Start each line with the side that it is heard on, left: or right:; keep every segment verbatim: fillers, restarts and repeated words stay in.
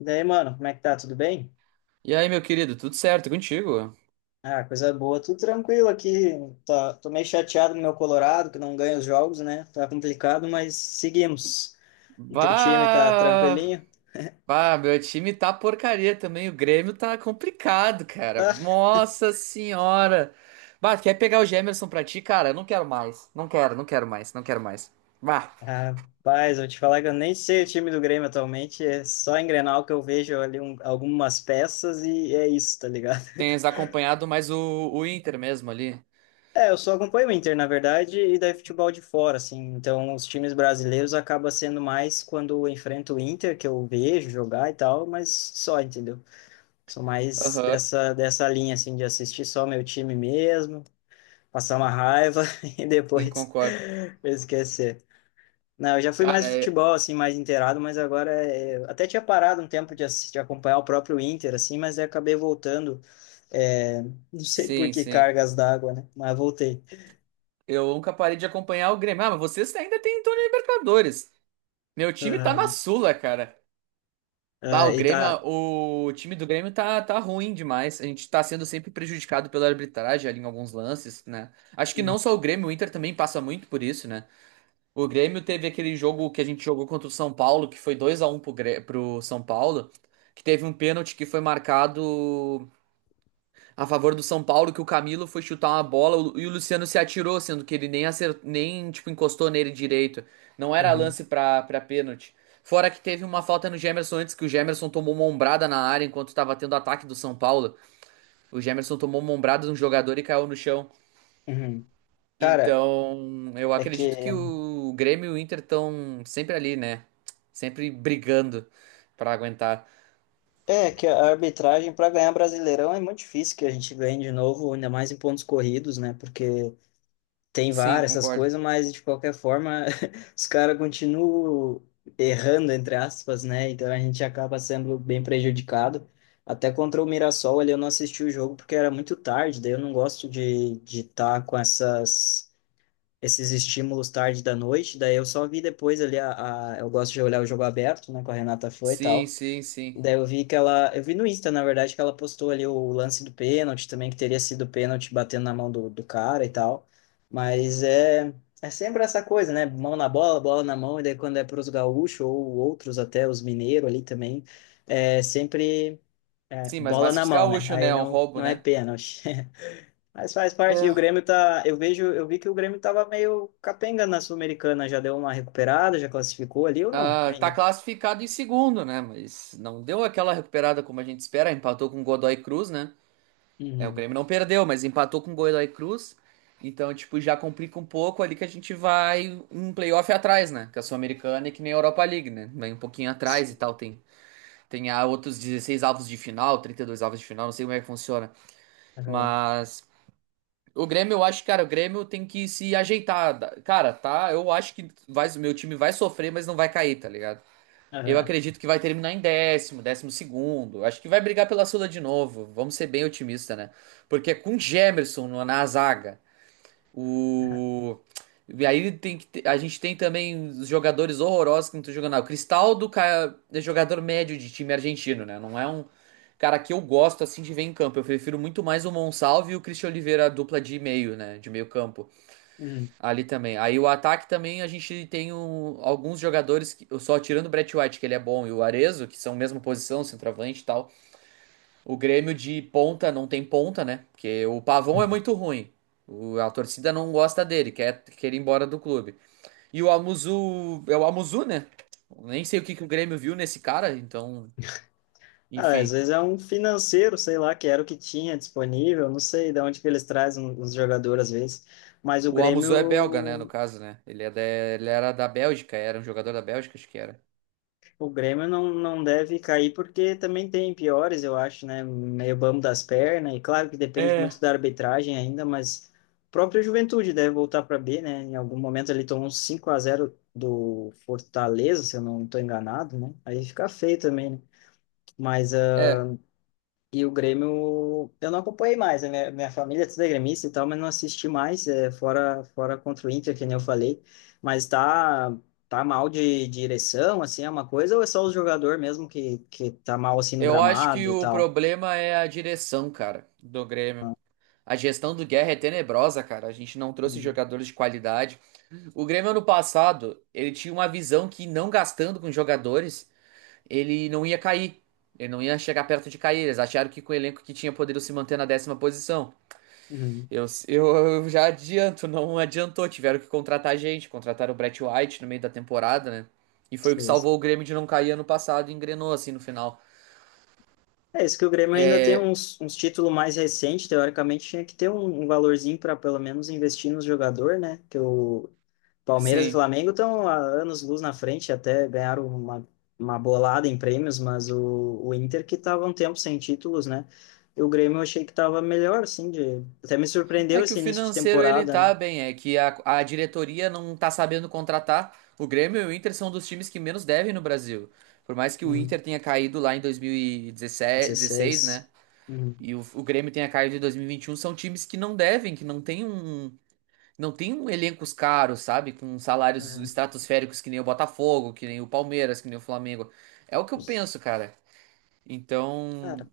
left: E daí, mano, como é que tá? Tudo bem?
right: E aí, meu querido, tudo certo contigo?
left: Ah, coisa boa, tudo tranquilo aqui. Tá, tô meio chateado no meu Colorado, que não ganha os jogos, né? Tá complicado, mas seguimos. E teu time tá
right: Bah!
left: tranquilinho?
right: Bah, meu time tá porcaria também. O Grêmio tá complicado, cara.
left: Ah,
right: Nossa senhora! Bah, quer pegar o Gemerson pra ti, cara? Eu não quero mais. Não quero, não quero mais, não quero mais. Bah,
left: rapaz, vou te falar que eu nem sei o time do Grêmio atualmente. É só em Grenal que eu vejo ali um- algumas peças e é isso, tá ligado?
right: tens acompanhado mais o, o Inter mesmo ali.
left: É, eu só acompanho o Inter, na verdade, e daí futebol de fora, assim. Então, os times brasileiros acaba sendo mais quando eu enfrento o Inter, que eu vejo jogar e tal, mas só, entendeu? Sou mais
right: Aham,
left: dessa, dessa linha, assim, de assistir só meu time mesmo, passar uma raiva e
right: sim,
left: depois
right: concordo.
left: esquecer. Não, eu já fui mais
right: Cara,
left: de
right: é...
left: futebol, assim, mais inteirado, mas agora é... eu até tinha parado um tempo de, assistir, de acompanhar o próprio Inter, assim, mas aí acabei voltando, é, não sei por
right: sim,
left: que
right: sim.
left: cargas d'água, né? Mas voltei.
right: Eu nunca parei de acompanhar o Grêmio. Ah, mas vocês ainda têm em torno da Libertadores. Meu time tá na
left: Aham.
right: Sula, cara. Bah,
left: Ah,
right: o
left: e
right: Grêmio,
left: tá...
right: o time do Grêmio tá, tá ruim demais. A gente tá sendo sempre prejudicado pela arbitragem ali em alguns lances, né? Acho que
left: hum,
right: não só o Grêmio, o Inter também passa muito por isso, né? O Grêmio teve aquele jogo que a gente jogou contra o São Paulo, que foi dois a um pro, Grê- pro São Paulo, que teve um pênalti que foi marcado a favor do São Paulo que o Camilo foi chutar uma bola e o Luciano se atirou, sendo que ele nem acer- nem tipo encostou nele direito. Não era
left: Uhum.
right: lance pra para pênalti. Fora que teve uma falta no Gemerson antes que o Gemerson tomou uma ombrada na área enquanto estava tendo ataque do São Paulo. O Gemerson tomou uma ombrada de um jogador e caiu no chão.
left: Uhum. Cara,
right: Então, eu
left: é que
right: acredito que o Grêmio e o Inter estão sempre ali, né? Sempre brigando pra aguentar.
left: é, que a arbitragem para ganhar Brasileirão é muito difícil que a gente ganhe de novo, ainda mais em pontos corridos, né? Porque tem
right: Sim,
left: VAR, essas
right: concordo.
left: coisas, mas de qualquer forma os caras continuam errando, entre aspas, né? Então a gente acaba sendo bem prejudicado. Até contra o Mirassol ali eu não assisti o jogo porque era muito tarde, daí eu não gosto de de estar com essas, esses estímulos tarde da noite, daí eu só vi depois ali, a, a- eu gosto de olhar o jogo aberto, né? Com a Renata foi e
right: Sim,
left: tal.
right: sim, sim.
left: Daí eu vi que ela. Eu vi no Insta, na verdade, que ela postou ali o lance do pênalti também, que teria sido pênalti batendo na mão do, do cara e tal. Mas é, é sempre essa coisa, né? Mão na bola, bola na mão, e daí quando é para os gaúchos ou outros, até os mineiros ali também, é sempre é,
right: Sim, mas
left: bola
right: mais
left: na
right: pros
left: mão, né?
right: gaúchos, né?
left: Aí
right: É um
left: não,
right: roubo,
left: não é
right: né?
left: pênalti. Mas faz parte, e o
right: É,
left: Grêmio tá. Eu vejo, eu vi que o Grêmio tava meio capenga na Sul-Americana, já deu uma recuperada, já classificou ali ou não?
right: ah, tá
left: Ainda.
right: classificado em segundo, né? Mas não deu aquela recuperada como a gente espera. Empatou com o Godoy Cruz, né? É, o
left: Uhum.
right: Grêmio não perdeu, mas empatou com o Godoy Cruz. Então, tipo, já complica um pouco ali que a gente vai um playoff atrás, né? Que a Sul-Americana é que nem a Europa League, né? Vem um pouquinho atrás e tal. Tem, tem ah, outros dezesseis avos de final, trinta e dois avos de final, não sei como é que funciona.
left: Aham.
right: Mas o Grêmio, eu acho, cara, o Grêmio tem que se ajeitar. Cara, tá? Eu acho que vai, o meu time vai sofrer, mas não vai cair, tá ligado? Eu
left: Aham.
right: acredito que vai terminar em décimo, décimo segundo. Acho que vai brigar pela Sula de novo. Vamos ser bem otimistas, né? Porque é com Gemerson no- na zaga, o. E aí tem que ter- a gente tem também os jogadores horrorosos que não estão jogando nada. O Cristaldo ca- é jogador médio de time argentino, né? Não é um cara que eu gosto assim de ver em campo. Eu prefiro muito mais o Monsalve e o Christian Oliveira, a dupla de meio, né? De meio campo.
left: Uhum.
right: Ali também. Aí o ataque também a gente tem um- alguns jogadores, que, só tirando o Brett White, que ele é bom, e o Arezzo, que são mesma posição, centroavante e tal. O Grêmio de ponta não tem ponta, né? Porque o Pavão é
left: Uhum.
right: muito ruim. O- a torcida não gosta dele, quer, quer ir embora do clube. E o Amuzu. É o Amuzu, né? Nem sei o que, que o Grêmio viu nesse cara, então.
left: Ah, às
right: Enfim.
left: vezes é um financeiro, sei lá, que era o que tinha disponível, não sei de onde que eles trazem os jogadores às vezes, mas o
right: O Amuzu é belga, né? No
left: Grêmio,
right: caso, né? Ele, é da- ele era da Bélgica, era um jogador da Bélgica, acho que era.
left: o Grêmio não, não deve cair porque também tem piores, eu acho, né? Meio bambo das pernas, e claro que depende muito da arbitragem ainda, mas o próprio Juventude deve voltar para B, né? Em algum momento ele tomou um cinco a zero do Fortaleza, se eu não estou enganado, né? Aí fica feio também, né? Mas
right: É,
left: E o Grêmio, eu não acompanhei mais, né? Minha, minha família é toda gremista e tal, mas não assisti mais, é, fora, fora contra o Inter, que nem eu falei. Mas tá, tá mal de, de direção, assim, é uma coisa, ou é só o jogador mesmo que, que tá mal, assim, no
right: eu acho que
left: gramado e
right: o
left: tal?
right: problema é a direção, cara, do Grêmio. A gestão do Guerra é tenebrosa, cara. A gente não trouxe
left: Uhum.
right: jogadores de qualidade. O Grêmio ano passado, ele tinha uma visão que não gastando com jogadores, ele não ia cair. Ele não ia chegar perto de cair. Eles acharam que com o elenco que tinha poderiam se manter na décima posição.
left: Uhum.
right: Eu, eu, eu já adianto, não adiantou. Tiveram que contratar gente, contrataram o Brett White no meio da temporada, né? E foi o que
left: Sim,
right: salvou
left: sim.
right: o Grêmio de não cair ano passado e engrenou assim no final.
left: É isso que o Grêmio ainda tem
right: É,
left: uns, uns títulos mais recentes, teoricamente tinha que ter um, um valorzinho para pelo menos investir no jogador, né? Que o, Palmeiras e
right: sim.
left: Flamengo estão há anos luz na frente, até ganharam uma, uma bolada em prêmios, mas o, o Inter que estava um tempo sem títulos, né? E o Grêmio eu achei que estava melhor, assim, de... até me surpreendeu
right: É que
left: esse
right: o
left: início de
right: financeiro ele
left: temporada,
right: tá
left: né?
right: bem, é que a, a diretoria não tá sabendo contratar. O Grêmio e o Inter são dos times que menos devem no Brasil. Por mais que o
left: Hum,
right: Inter tenha caído lá em dois mil e dezessete, dois mil e dezesseis, né?
left: dezesseis. Hum,
right: E o, o Grêmio tenha caído em dois mil e e vinte e um, são times que não devem, que não tem um, não tem um elencos caros, sabe? Com salários
left: é.
right: estratosféricos que nem o Botafogo, que nem o Palmeiras, que nem o Flamengo. É o que eu penso, cara. Então,
left: Cara,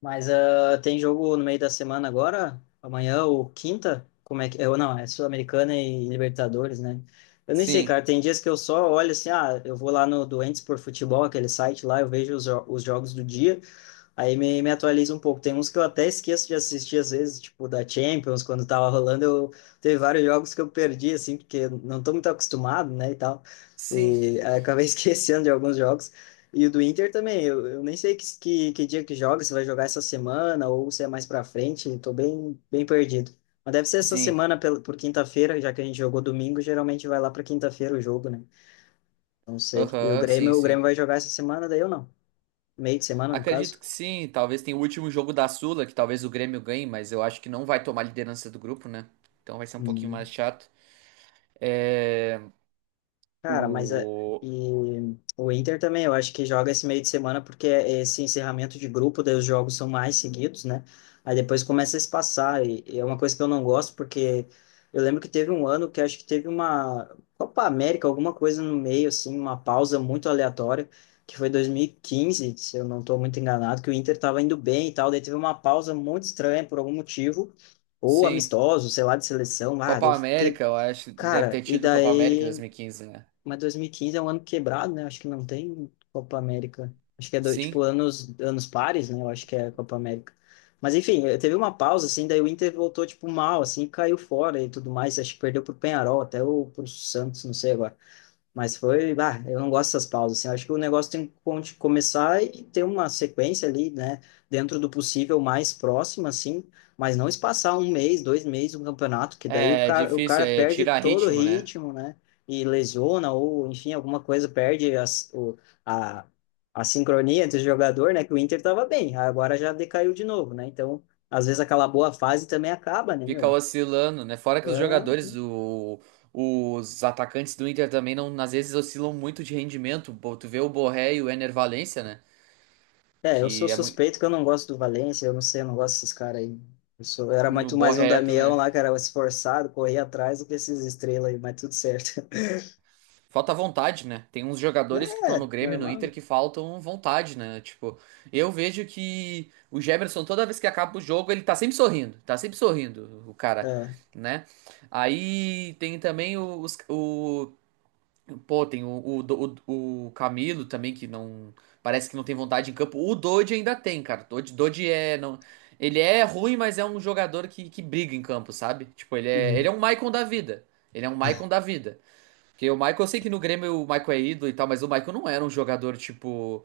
left: Mas ah, tem jogo no meio da semana agora? Amanhã ou quinta? Como é que. Eu, não, é Sul-Americana e Libertadores, né? Eu nem sei,
right: sim,
left: cara. Tem dias que eu só olho assim, ah, eu vou lá no Doentes por Futebol, aquele site lá, eu vejo os, jo- os jogos do dia. Aí me, me atualiza um pouco. Tem uns que eu até esqueço de assistir, às vezes, tipo da Champions, quando tava rolando, eu teve vários jogos que eu perdi, assim, porque não tô muito acostumado, né, e tal.
right: sim.
left: E aí acabei esquecendo de alguns jogos. E o do Inter também, eu, eu nem sei que, que, que dia que joga, se vai jogar essa semana ou se é mais pra frente, tô bem, bem perdido. Mas deve ser essa
right: Sim.
left: semana pel- por quinta-feira, já que a gente jogou domingo, geralmente vai lá pra quinta-feira o jogo, né? Não sei. E o
right: Aham, sim,
left: Grêmio, o Grêmio
right: sim.
left: vai jogar essa semana, daí eu não. Meio de semana, no
right: Acredito
left: caso.
right: que sim. Talvez tenha o último jogo da Sula, que talvez o Grêmio ganhe, mas eu acho que não vai tomar liderança do grupo, né? Então vai ser um pouquinho
left: Hum.
right: mais chato. É...
left: Cara, mas é,
right: O...
left: e o Inter também, eu acho que joga esse meio de semana porque é esse encerramento de grupo, daí os jogos são mais seguidos, né? Aí depois começa a se passar, e e é uma coisa que eu não gosto, porque eu lembro que teve um ano que acho que teve uma Copa América, alguma coisa no meio, assim, uma pausa muito aleatória, que foi dois mil e quinze, se eu não estou muito enganado, que o Inter estava indo bem e tal, daí teve uma pausa muito estranha por algum motivo, ou
right: Sim.
left: amistoso, sei lá, de seleção, ah,
right: Copa
left: eu fiquei,
right: América, eu acho. Deve
left: cara,
right: ter
left: e
right: tido Copa América em
left: daí.
right: dois mil e quinze, né?
left: Mas dois mil e quinze é um ano quebrado, né? Acho que não tem Copa América. Acho que é do-
right: Sim.
left: tipo anos, anos pares, né? Eu acho que é Copa América. Mas enfim, eh, teve uma pausa, assim, daí o Inter voltou, tipo, mal, assim, caiu fora e tudo mais. Acho que perdeu pro Penharol, até ou pro Santos, não sei agora. Mas foi, bah, eu não gosto dessas pausas, assim, eu acho que o negócio tem que con- começar e ter uma sequência ali, né, dentro do possível mais próxima, assim, mas não espaçar um mês, dois meses um campeonato, que daí o
right: É
left: cara, o
right: difícil,
left: cara
right: é
left: perde
right: tirar
left: todo o
right: ritmo, né?
left: ritmo, né, e lesiona, ou enfim, alguma coisa perde as, o, a, a sincronia entre o jogador, né, que o Inter tava bem, agora já decaiu de novo, né, então, às vezes aquela boa fase também acaba, né,
right: Fica
left: meu?
right: oscilando, né? Fora que os jogadores, o... os atacantes do Inter também, não, às vezes, oscilam muito de rendimento. Pô, tu vê o Borré e o Ener Valencia, né?
left: É, eu sou
right: Que é muito.
left: suspeito que eu não gosto do Valência, eu não sei, eu não gosto desses caras aí. Eu sou, eu, era
right: No
left: muito mais um
right: Borré
left: Damião
right: também.
left: lá, que era esforçado, corria atrás do que esses estrelas aí, mas tudo certo.
right: Falta vontade, né? Tem uns jogadores que estão no
left: É,
right: Grêmio, e no Inter,
left: normal.
right: que faltam vontade, né? Tipo, eu vejo que o Gemerson, toda vez que acaba o jogo, ele tá sempre sorrindo, tá sempre sorrindo, o cara,
left: É.
right: né? Aí tem também os, o, pô, tem o, o, o, o Camilo também, que não, parece que não tem vontade em campo. O Dodge ainda tem, cara. Dodge, Dodge é, não, ele é ruim, mas é um jogador que, que briga em campo, sabe? Tipo, ele é, ele é
left: Uhum.
right: um Maicon da vida. Ele é um Maicon da vida. Porque o Michael, eu sei que no Grêmio o Michael é ídolo e tal, mas o Michael não era um jogador tipo.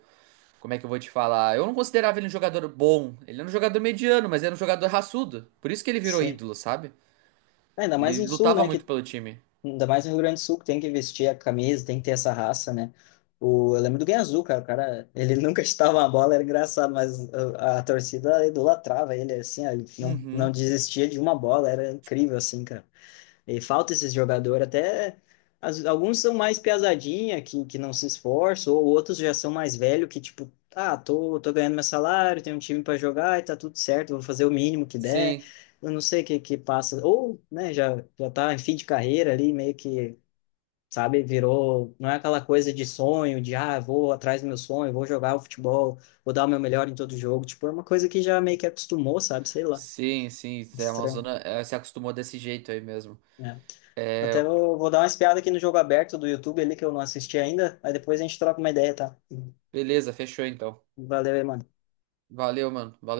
right: Como é que eu vou te falar? Eu não considerava ele um jogador bom. Ele era um jogador mediano, mas era um jogador raçudo. Por isso que ele virou
left: Sim.
right: ídolo, sabe?
left: É, ainda mais
right: Ele
left: no Sul,
right: lutava
left: né?
right: muito
left: Que,
right: pelo time.
left: ainda mais no Rio Grande do Sul, que tem que vestir a camisa, tem que ter essa raça, né? O, eu lembro do Guiazul, cara. O cara, ele nunca chutava uma bola, era engraçado, mas a, a torcida idolatrava ele, assim, ó, ele não, não
right: Uhum.
left: desistia de uma bola, era incrível, assim, cara. E falta esses jogadores, até as- alguns são mais piazadinha, que, que não se esforçam, ou outros já são mais velhos, que tipo, ah, tô, tô ganhando meu salário, tenho um time para jogar e tá tudo certo, vou fazer o mínimo que der.
right: Sim.
left: Eu não sei o que que passa. Ou, né, já, já tá em fim de carreira ali, meio que, sabe, virou. Não é aquela coisa de sonho, de ah, vou atrás do meu sonho, vou jogar o futebol, vou dar o meu melhor em todo jogo. Tipo, é uma coisa que já meio que acostumou, sabe? Sei lá,
right: Sim, sim. A
left: estranho.
right: Amazônia eh, se acostumou desse jeito aí mesmo.
left: É.
right: É,
left: Até vou, vou dar uma espiada aqui no jogo aberto do YouTube ali que eu não assisti ainda. Aí depois a gente troca uma ideia, tá?
right: beleza, fechou então.
left: Valeu aí, mano.
right: Valeu, mano. Valeu.